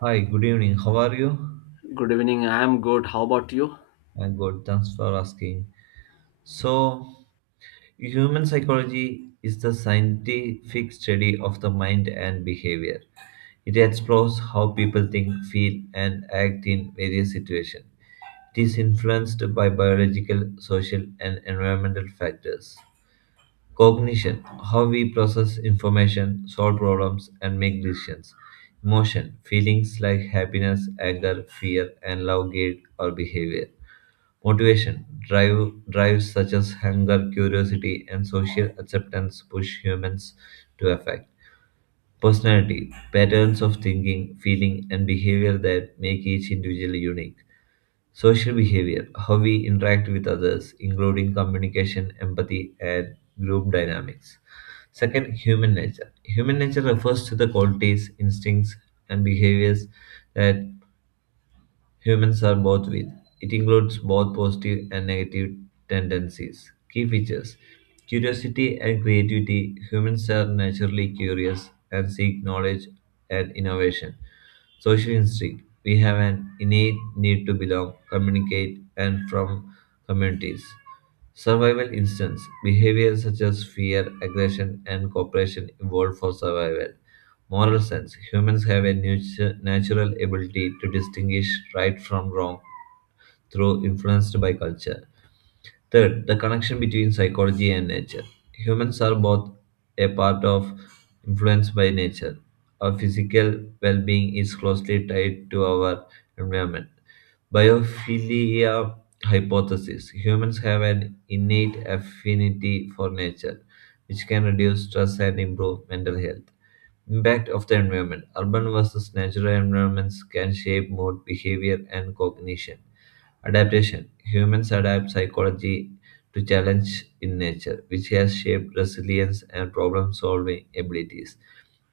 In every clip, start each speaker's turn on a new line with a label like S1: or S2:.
S1: Hi, good evening. How are you?
S2: Good evening. I am good. How about you?
S1: I'm good. Thanks for asking. So, human psychology is the scientific study of the mind and behavior. It explores how people think, feel, and act in various situations. It is influenced by biological, social, and environmental factors. Cognition, how we process information, solve problems, and make decisions. Emotion, feelings like happiness, anger, fear, and love guide our behavior. Motivation, drives such as hunger, curiosity, and social acceptance push humans to affect. Personality, patterns of thinking, feeling, and behavior that make each individual unique. Social behavior, how we interact with others, including communication, empathy, and group dynamics. Second, human nature. Human nature refers to the qualities, instincts, and behaviors that humans are both with. It includes both positive and negative tendencies. Key features: curiosity and creativity. Humans are naturally curious and seek knowledge and innovation. Social instinct. We have an innate need to belong, communicate, and from communities. Survival instincts. Behaviors such as fear, aggression, and cooperation evolved for survival. Moral sense: humans have a natural ability to distinguish right from wrong through influenced by culture. Third, the connection between psychology and nature. Humans are both a part of influenced by nature. Our physical well being is closely tied to our environment. Biophilia hypothesis: humans have an innate affinity for nature, which can reduce stress and improve mental health. Impact of the environment. Urban versus natural environments can shape mood, behavior, and cognition. Adaptation. Humans adapt psychology to challenge in nature, which has shaped resilience and problem solving abilities.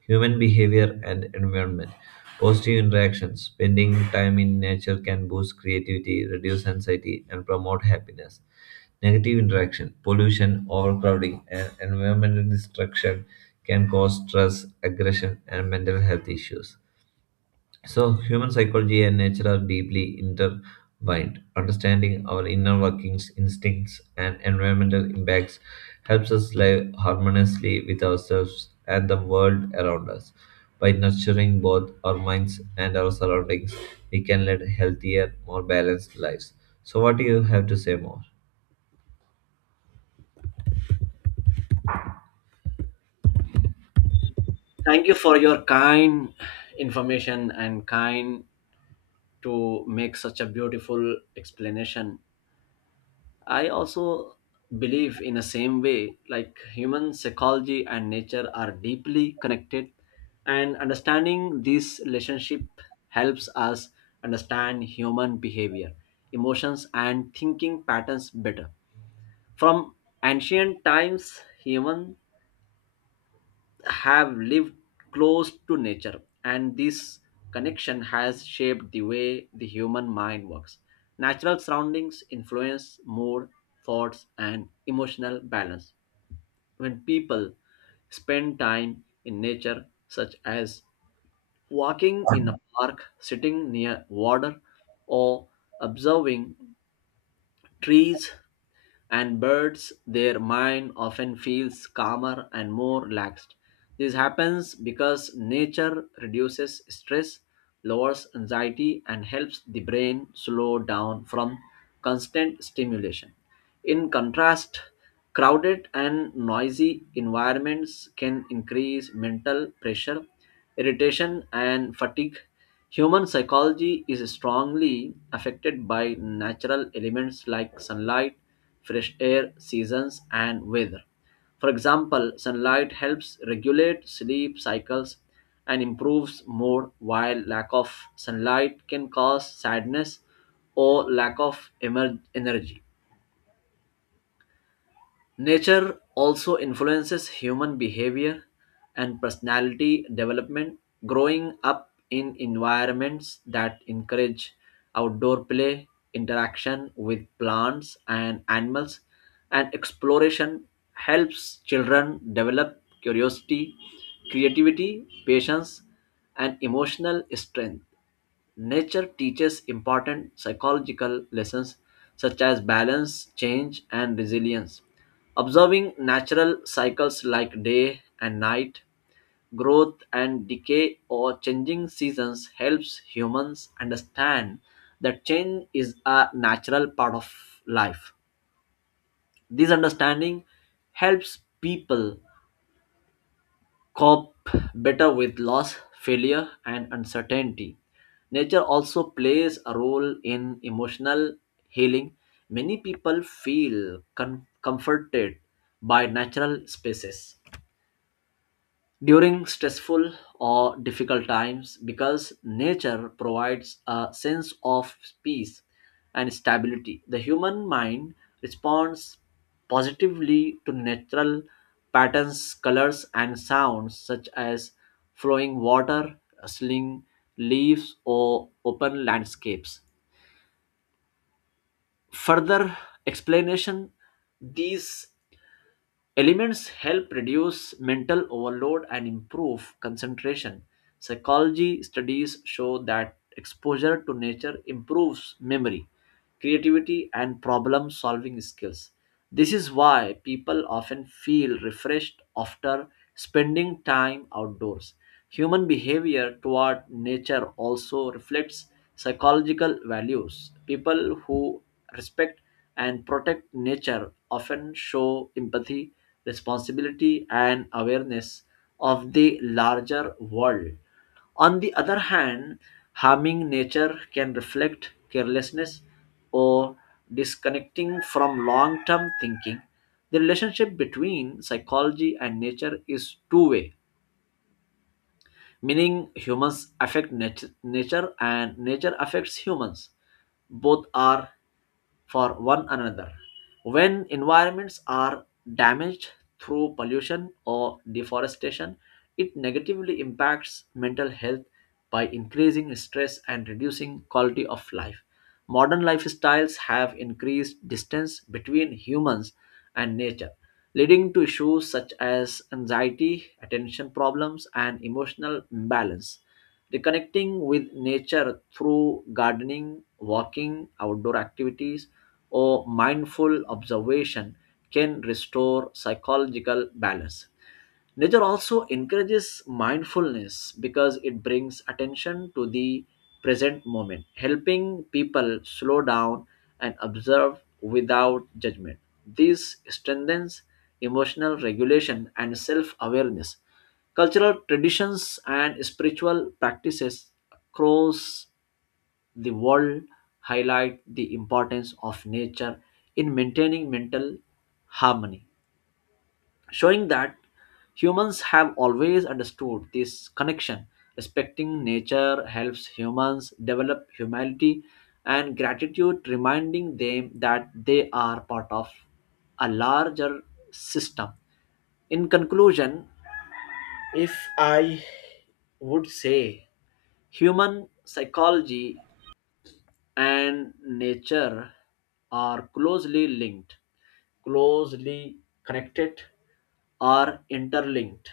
S1: Human behavior and environment. Positive interactions. Spending time in nature can boost creativity, reduce anxiety, and promote happiness. Negative interaction. Pollution, overcrowding, and environmental destruction can cause stress, aggression, and mental health issues. So, human psychology and nature are deeply intertwined. Understanding our inner workings, instincts, and environmental impacts helps us live harmoniously with ourselves and the world around us. By nurturing both our minds and our surroundings, we can lead healthier, more balanced lives. So, what do you have to say more?
S2: Thank you for your kind information and kind to make such a beautiful explanation. I also believe in the same way like human psychology and nature are deeply connected and understanding this relationship helps us understand human behavior, emotions and thinking patterns better. From ancient times, human have lived close to nature, and this connection has shaped the way the human mind works. Natural surroundings influence mood, thoughts, and emotional balance. When people spend time in nature, such as walking in a park, sitting near water, or observing trees, and birds their mind often feels calmer and more relaxed. This happens because nature reduces stress, lowers anxiety and helps the brain slow down from constant stimulation. In contrast, crowded and noisy environments can increase mental pressure, irritation and fatigue. Human psychology is strongly affected by natural elements like sunlight, fresh air, seasons, and weather. For example, sunlight helps regulate sleep cycles and improves mood, while lack of sunlight can cause sadness or lack of energy. Nature also influences human behavior and personality development. Growing up in environments that encourage outdoor play, interaction with plants and animals, and exploration helps children develop curiosity, creativity, patience, and emotional strength. Nature teaches important psychological lessons such as balance, change, and resilience. Observing natural cycles like day and night, growth and decay, or changing seasons helps humans understand that change is a natural part of life. This understanding helps people cope better with loss, failure, and uncertainty. Nature also plays a role in emotional healing. Many people feel comforted by natural spaces during stressful or difficult times because nature provides a sense of peace and stability. The human mind responds positively to natural patterns, colors, and sounds such as flowing water, rustling leaves, or open landscapes. Further explanation, these elements help reduce mental overload and improve concentration. Psychology studies show that exposure to nature improves memory, creativity, and problem solving skills. This is why people often feel refreshed after spending time outdoors. Human behavior toward nature also reflects psychological values. People who respect and protect nature often show empathy, responsibility, and awareness of the larger world. On the other hand, harming nature can reflect carelessness or disconnecting from long term thinking. The relationship between psychology and nature is two-way, meaning humans affect nature and nature affects humans. Both are for one another. When environments are damaged through pollution or deforestation, it negatively impacts mental health by increasing stress and reducing quality of life. Modern lifestyles have increased distance between humans and nature, leading to issues such as anxiety, attention problems, and emotional imbalance. Reconnecting with nature through gardening, walking, outdoor activities or mindful observation can restore psychological balance. Nature also encourages mindfulness because it brings attention to the present moment, helping people slow down and observe without judgment. This strengthens emotional regulation and self awareness. Cultural traditions and spiritual practices across the world highlight the importance of nature in maintaining mental harmony, showing that humans have always understood this connection. Respecting nature helps humans develop humility and gratitude, reminding them that they are part of a larger system. In conclusion, if I would say, human psychology and nature are closely linked, closely connected, are interlinked.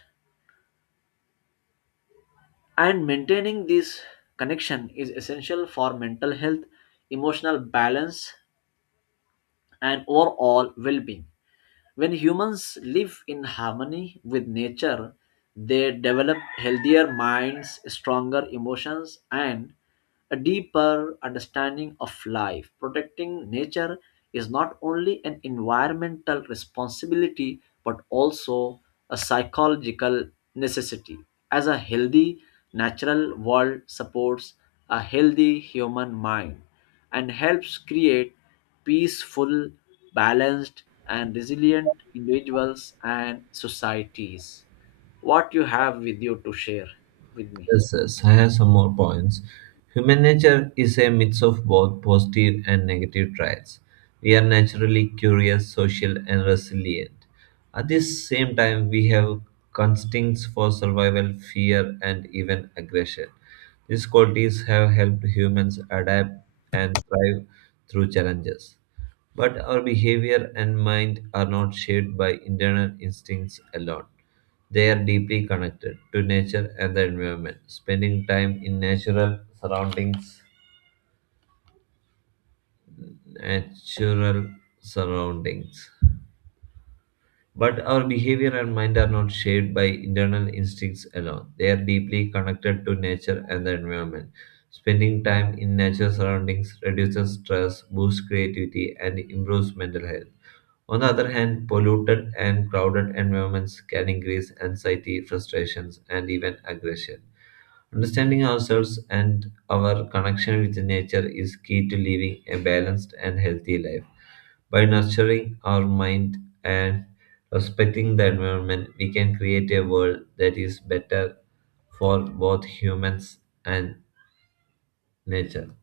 S2: And maintaining this connection is essential for mental health, emotional balance, and overall well being. When humans live in harmony with nature, they develop healthier minds, stronger emotions, and a deeper understanding of life. Protecting nature is not only an environmental responsibility but also a psychological necessity. As a healthy natural world supports a healthy human mind and helps create peaceful, balanced, and resilient individuals and societies. What you have with you to share with me?
S1: Yes, yes, I have some more points. Human nature is a mix of both positive and negative traits. We are naturally curious, social, and resilient. At the same time, we have instincts for survival, fear, and even aggression. These qualities have helped humans adapt and thrive through challenges. But our behavior and mind are not shaped by internal instincts alone. They are deeply connected to nature and the environment. Spending time in natural surroundings But our behavior and mind are not shaped by internal instincts alone. They are deeply connected to nature and the environment. Spending time in natural surroundings reduces stress, boosts creativity, and improves mental health. On the other hand, polluted and crowded environments can increase anxiety, frustrations, and even aggression. Understanding ourselves and our connection with nature is key to living a balanced and healthy life. By nurturing our mind and respecting the environment, we can create a world that is better for both humans and nature.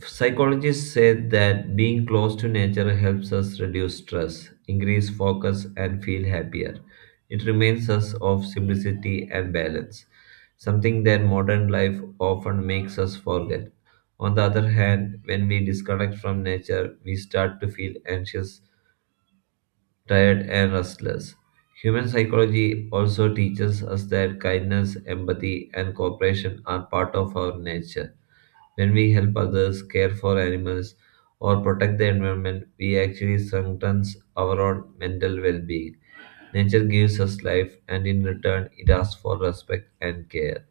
S1: Psychologists say that being close to nature helps us reduce stress, increase focus, and feel happier. It reminds us of simplicity and balance, something that modern life often makes us forget. On the other hand, when we disconnect from nature, we start to feel anxious, tired, and restless. Human psychology also teaches us that kindness, empathy, and cooperation are part of our nature. When we help others, care for animals, or protect the environment, we actually strengthen our own mental well being. Nature gives us life, and in return, it asks for respect and care.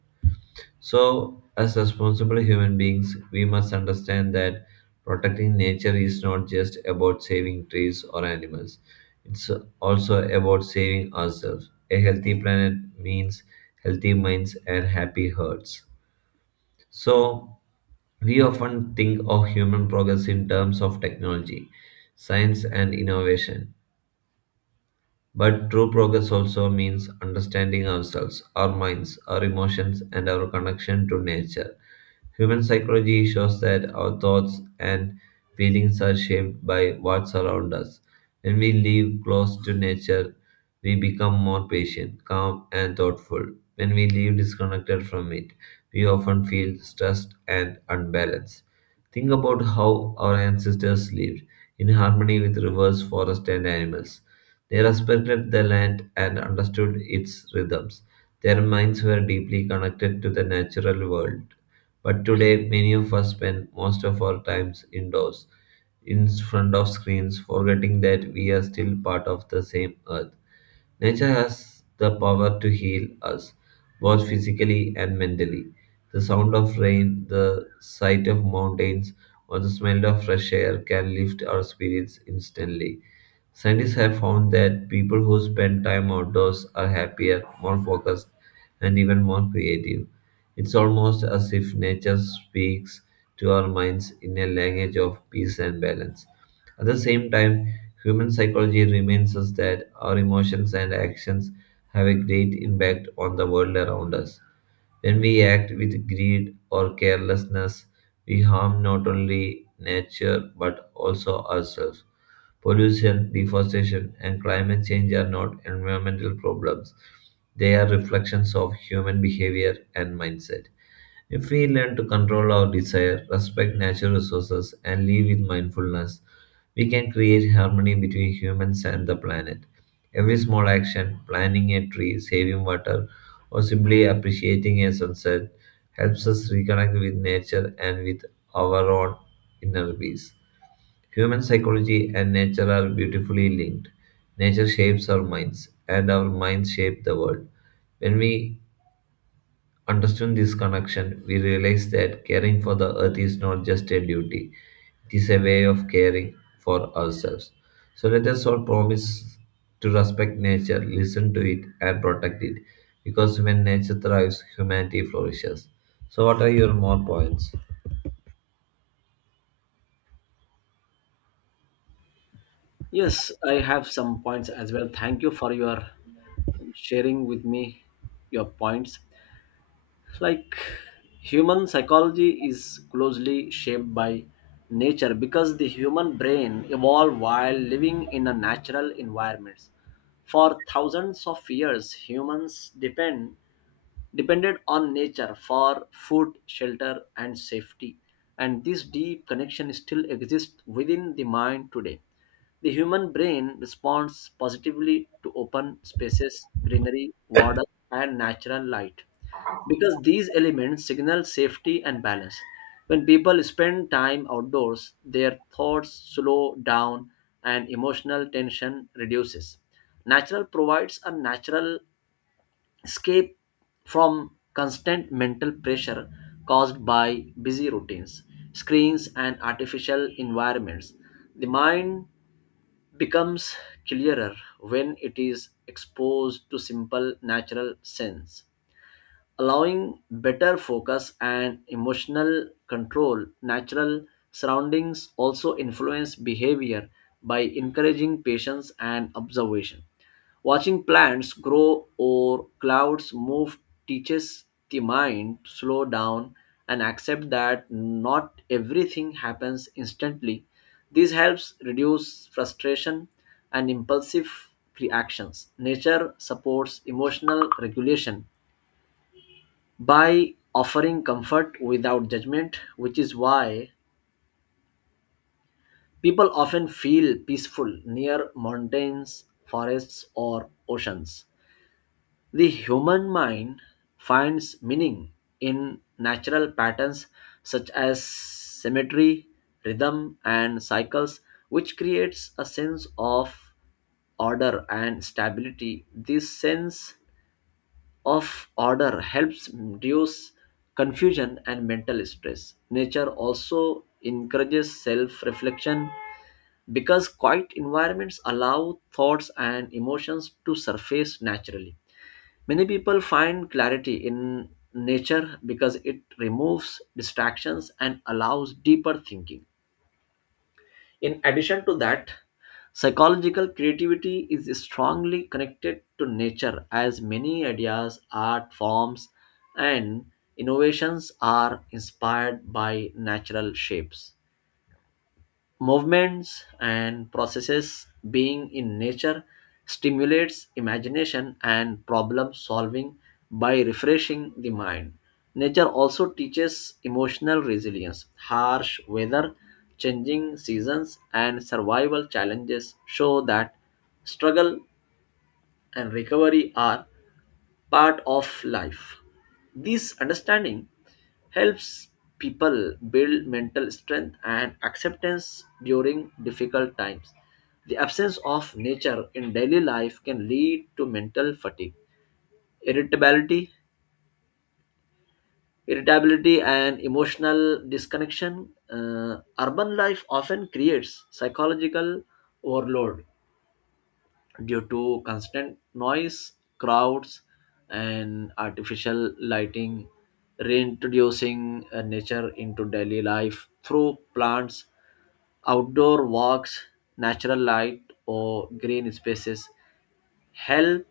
S1: So, as responsible human beings, we must understand that protecting nature is not just about saving trees or animals, it's also about saving ourselves. A healthy planet means healthy minds and happy hearts. So, we often think of human progress in terms of technology, science, and innovation. But true progress also means understanding ourselves, our minds, our emotions, and our connection to nature. Human psychology shows that our thoughts and feelings are shaped by what surrounds us. When we live close to nature, we become more patient, calm, and thoughtful. When we live disconnected from it, we often feel stressed and unbalanced. Think about how our ancestors lived in harmony with rivers, forests, and animals. They respected the land and understood its rhythms. Their minds were deeply connected to the natural world, but today, many of us spend most of our times indoors, in front of screens, forgetting that we are still part of the same earth. Nature has the power to heal us, both physically and mentally. The sound of rain, the sight of mountains, or the smell of fresh air can lift our spirits instantly. Scientists have found that people who spend time outdoors are happier, more focused, and even more creative. It's almost as if nature speaks to our minds in a language of peace and balance. At the same time, human psychology reminds us that our emotions and actions have a great impact on the world around us. When we act with greed or carelessness, we harm not only nature but also ourselves. Pollution, deforestation, and climate change are not environmental problems. They are reflections of human behavior and mindset. If we learn to control our desire, respect natural resources, and live with mindfulness, we can create harmony between humans and the planet. Every small action, planting a tree, saving water, or simply appreciating a sunset, helps us reconnect with nature and with our own inner peace. Human psychology and nature are beautifully linked. Nature shapes our minds, and our minds shape the world. When we understood this connection, we realize that caring for the earth is not just a duty, it is a way of caring for ourselves. So let us all promise to respect nature, listen to it, and protect it, because when nature thrives, humanity flourishes. So, what are your more points?
S2: Yes, I have some points as well. Thank you for your sharing with me your points. Like, human psychology is closely shaped by nature because the human brain evolved while living in a natural environment. For thousands of years humans depended on nature for food, shelter and safety, and this deep connection still exists within the mind today. The human brain responds positively to open spaces, greenery, water and natural light because these elements signal safety and balance. When people spend time outdoors, their thoughts slow down and emotional tension reduces. Natural provides a natural escape from constant mental pressure caused by busy routines, screens, and artificial environments. The mind becomes clearer when it is exposed to simple natural sense, allowing better focus and emotional control. Natural surroundings also influence behavior by encouraging patience and observation. Watching plants grow or clouds move teaches the mind to slow down and accept that not everything happens instantly. This helps reduce frustration and impulsive reactions. Nature supports emotional regulation by offering comfort without judgment, which is why people often feel peaceful near mountains, forests, or oceans. The human mind finds meaning in natural patterns such as symmetry, rhythm, and cycles, which creates a sense of order and stability. This sense of order helps reduce confusion and mental stress. Nature also encourages self reflection because quiet environments allow thoughts and emotions to surface naturally. Many people find clarity in nature because it removes distractions and allows deeper thinking. In addition to that, psychological creativity is strongly connected to nature, as many ideas, art forms, and innovations are inspired by natural shapes, movements and processes. Being in nature stimulates imagination and problem solving by refreshing the mind. Nature also teaches emotional resilience. Harsh weather, changing seasons and survival challenges show that struggle and recovery are part of life. This understanding helps people build mental strength and acceptance during difficult times. The absence of nature in daily life can lead to mental fatigue, irritability, and emotional disconnection. Urban life often creates psychological overload due to constant noise, crowds, and artificial lighting. Reintroducing nature into daily life through plants, outdoor walks, natural light, or green spaces helps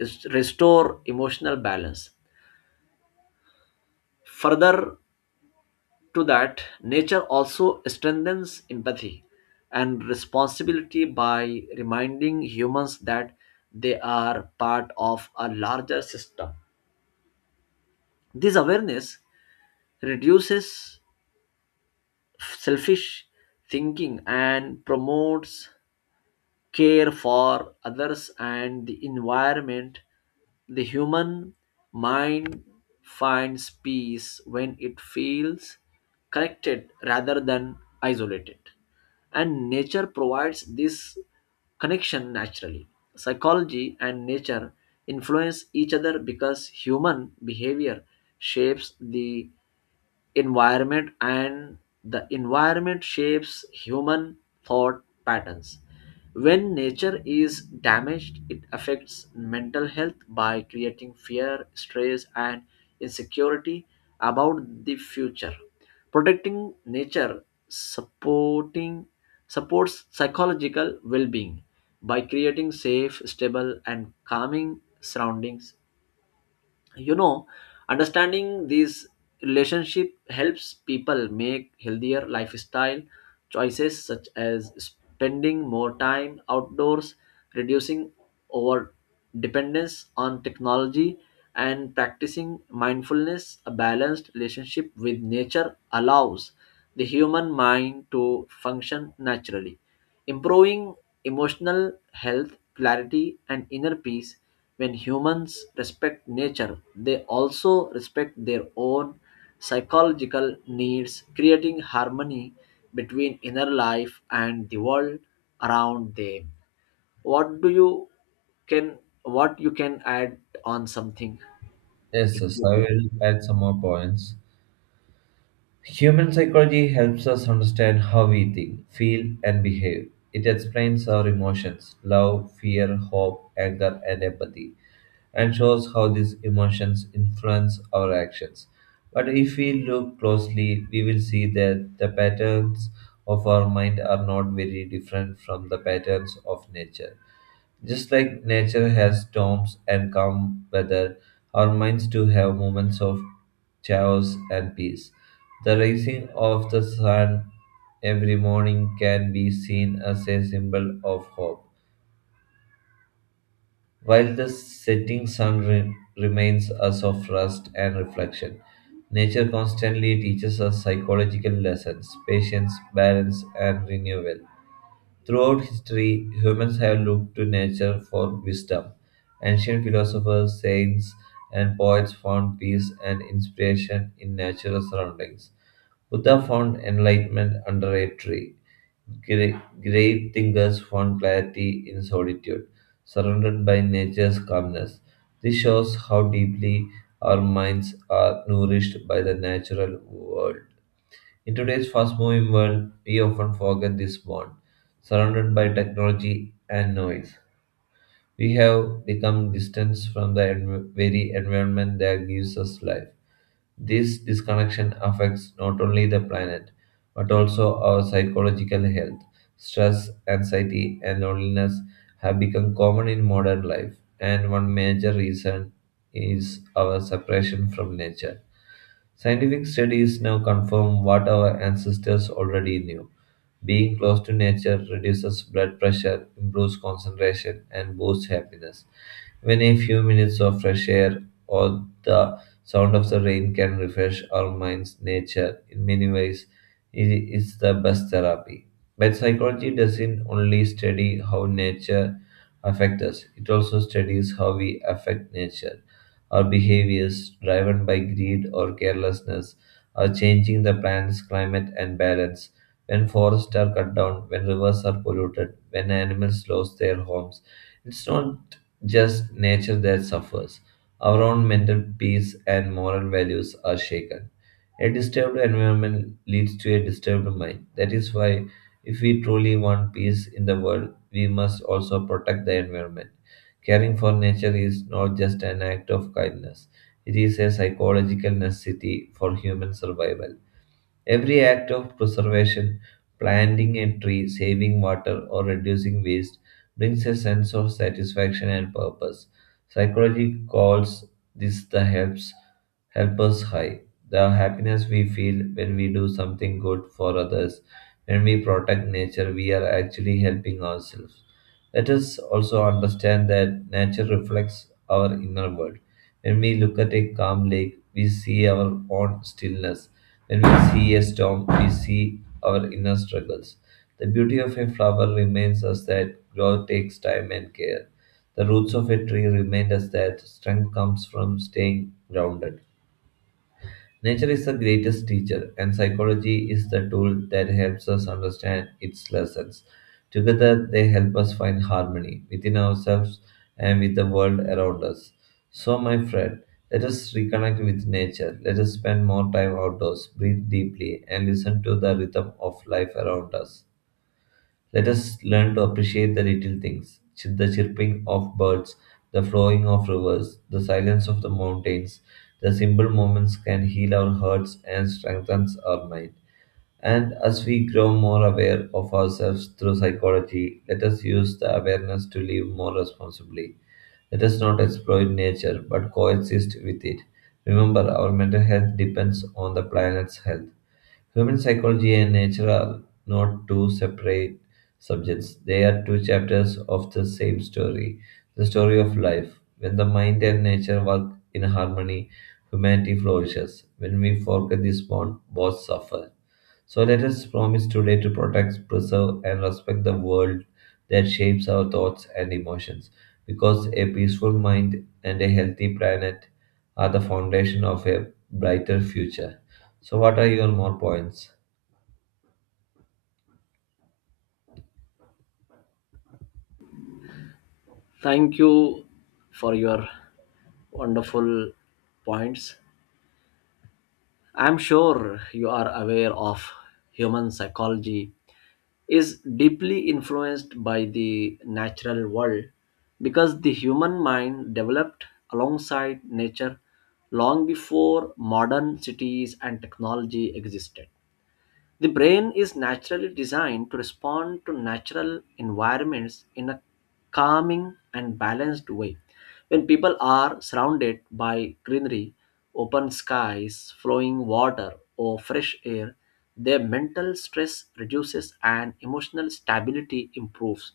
S2: restore emotional balance. Further, to that, nature also strengthens empathy and responsibility by reminding humans that they are part of a larger system. This awareness reduces selfish thinking and promotes care for others and the environment. The human mind finds peace when it feels connected rather than isolated. And nature provides this connection naturally. Psychology and nature influence each other because human behavior shapes the environment and the environment shapes human thought patterns. When nature is damaged, it affects mental health by creating fear, stress and insecurity about the future. Protecting nature, supporting supports psychological well-being by creating safe, stable and calming surroundings you know Understanding these relationship helps people make healthier lifestyle choices such as spending more time outdoors, reducing over dependence on technology, and practicing mindfulness. A balanced relationship with nature allows the human mind to function naturally, improving emotional health, clarity, and inner peace. When humans respect nature, they also respect their own psychological needs, creating harmony between inner life and the world around them. What do you can what you can add on something
S1: Yes,
S2: if
S1: yes,
S2: you
S1: I
S2: can?
S1: will add some more points. Human psychology helps us understand how we think, feel, and behave. It explains our emotions, love, fear, hope, anger, and empathy, and shows how these emotions influence our actions. But if we look closely, we will see that the patterns of our mind are not very different from the patterns of nature. Just like nature has storms and calm weather, our minds too have moments of chaos and peace. The rising of the sun every morning can be seen as a symbol of hope, while the setting sun reminds us of rest and reflection. Nature constantly teaches us psychological lessons: patience, balance, and renewal. Throughout history, humans have looked to nature for wisdom. Ancient philosophers, saints, and poets found peace and inspiration in natural surroundings. Buddha found enlightenment under a tree. Grave thinkers found clarity in solitude, surrounded by nature's calmness. This shows how deeply our minds are nourished by the natural world. In today's fast moving world, we often forget this bond. Surrounded by technology and noise, we have become distant from the very environment that gives us life. This disconnection affects not only the planet, but also our psychological health. Stress, anxiety, and loneliness have become common in modern life, and one major reason is our separation from nature. Scientific studies now confirm what our ancestors already knew. Being close to nature reduces blood pressure, improves concentration, and boosts happiness. Even a few minutes of fresh air or the sound of the rain can refresh our minds. Nature, in many ways, is the best therapy. But psychology doesn't only study how nature affects us, it also studies how we affect nature. Our behaviors, driven by greed or carelessness, are changing the planet's climate and balance. When forests are cut down, when rivers are polluted, when animals lose their homes, it's not just nature that suffers. Our own mental peace and moral values are shaken. A disturbed environment leads to a disturbed mind. That is why, if we truly want peace in the world, we must also protect the environment. Caring for nature is not just an act of kindness, it is a psychological necessity for human survival. Every act of preservation, planting a tree, saving water, or reducing waste, brings a sense of satisfaction and purpose. Psychology calls this the helps helpers high. The happiness we feel when we do something good for others, when we protect nature, we are actually helping ourselves. Let us also understand that nature reflects our inner world. When we look at a calm lake, we see our own stillness. When we see a storm, we see our inner struggles. The beauty of a flower reminds us that growth takes time and care. The roots of a tree remind us that strength comes from staying grounded. Nature is the greatest teacher, and psychology is the tool that helps us understand its lessons. Together, they help us find harmony within ourselves and with the world around us. So, my friend, let us reconnect with nature. Let us spend more time outdoors, breathe deeply, and listen to the rhythm of life around us. Let us learn to appreciate the little things, the chirping of birds, the flowing of rivers, the silence of the mountains. The simple moments can heal our hearts and strengthen our mind. And as we grow more aware of ourselves through psychology, let us use the awareness to live more responsibly. Let us not exploit nature but coexist with it. Remember, our mental health depends on the planet's health. Human psychology and nature are not two separate subjects, they are two chapters of the same story, the story of life. When the mind and nature work in harmony, humanity flourishes. When we forget this bond, both suffer. So let us promise today to protect, preserve, and respect the world that shapes our thoughts and emotions, because a peaceful mind and a healthy planet are the foundation of a brighter future. So, what are your more points?
S2: Thank you for your wonderful points. I'm sure you are aware of human psychology is deeply influenced by the natural world because the human mind developed alongside nature long before modern cities and technology existed. The brain is naturally designed to respond to natural environments in a calming and balanced way. When people are surrounded by greenery, open skies, flowing water, or fresh air, their mental stress reduces and emotional stability improves.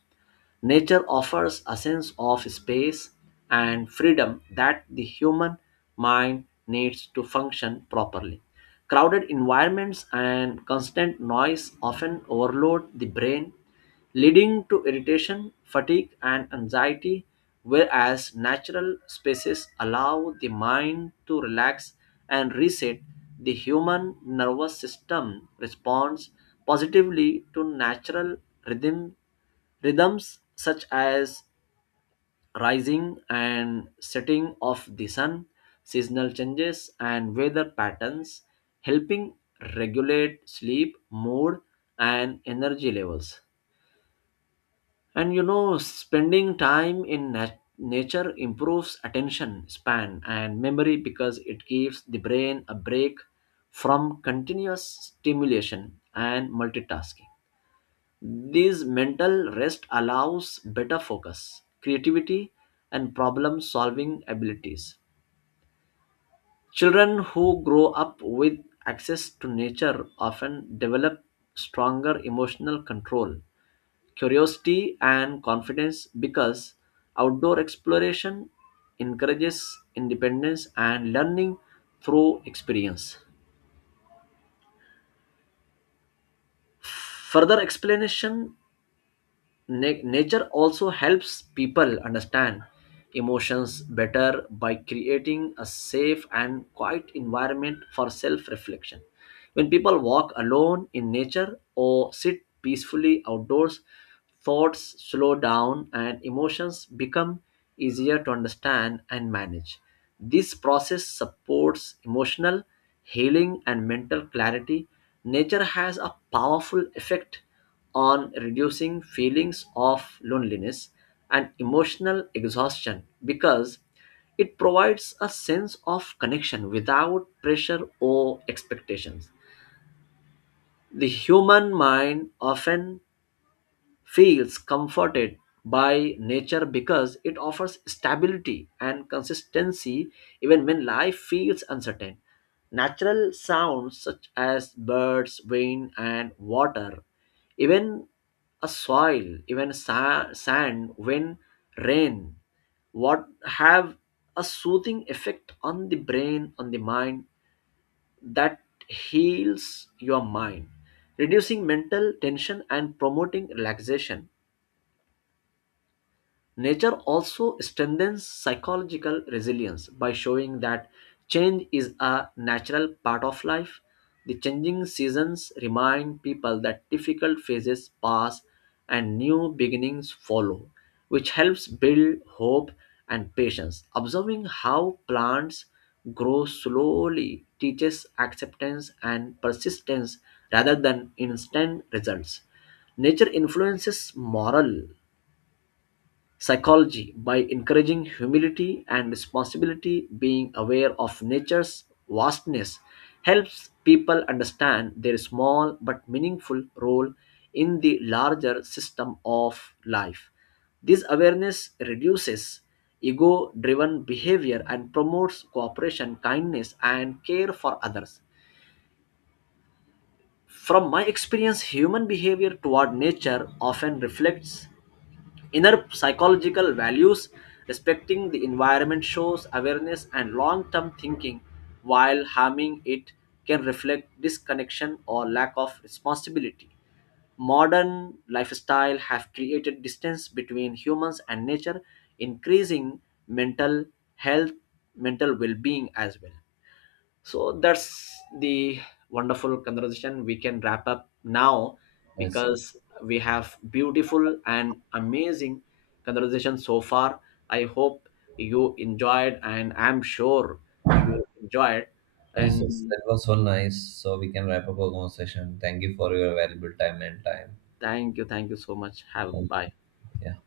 S2: Nature offers a sense of space and freedom that the human mind needs to function properly. Crowded environments and constant noise often overload the brain, leading to irritation, fatigue, and anxiety, whereas natural spaces allow the mind to relax and reset. The human nervous system responds positively to natural rhythm rhythms such as rising and setting of the sun, seasonal changes, and weather patterns, helping regulate sleep, mood, and energy levels. And spending time in nature improves attention span and memory because it gives the brain a break from continuous stimulation and multitasking. This mental rest allows better focus, creativity, and problem solving abilities. Children who grow up with access to nature often develop stronger emotional control, curiosity, and confidence because outdoor exploration encourages independence and learning through experience. Further explanation, nature also helps people understand emotions better by creating a safe and quiet environment for self reflection. When people walk alone in nature or sit peacefully outdoors, thoughts slow down and emotions become easier to understand and manage. This process supports emotional healing and mental clarity. Nature has a powerful effect on reducing feelings of loneliness and emotional exhaustion because it provides a sense of connection without pressure or expectations. The human mind often feels comforted by nature because it offers stability and consistency even when life feels uncertain. Natural sounds such as birds, wind, and water, even a soil, even sand, wind, rain, what, have a soothing effect on the brain, on the mind, that heals your mind, reducing mental tension and promoting relaxation. Nature also strengthens psychological resilience by showing that change is a natural part of life. The changing seasons remind people that difficult phases pass and new beginnings follow, which helps build hope and patience. Observing how plants grow slowly teaches acceptance and persistence rather than instant results. Nature influences moral psychology by encouraging humility and responsibility. Being aware of nature's vastness helps people understand their small but meaningful role in the larger system of life. This awareness reduces ego driven behavior and promotes cooperation, kindness and care for others. From my experience, human behavior toward nature often reflects inner psychological values. Respecting the environment shows awareness and long term thinking, while harming it can reflect disconnection or lack of responsibility. Modern lifestyle have created distance between humans and nature, increasing mental health, mental well being as well. So that's the wonderful conversation. We can wrap up now
S1: Yes, sir.
S2: because we have beautiful and amazing conversation so far. I hope you enjoyed and I'm sure you enjoyed
S1: Yes, yes,
S2: and
S1: that was so nice. So we can wrap up our conversation. Thank you for your valuable time.
S2: thank you, thank you so much. Have
S1: Thank-
S2: bye.
S1: Yeah.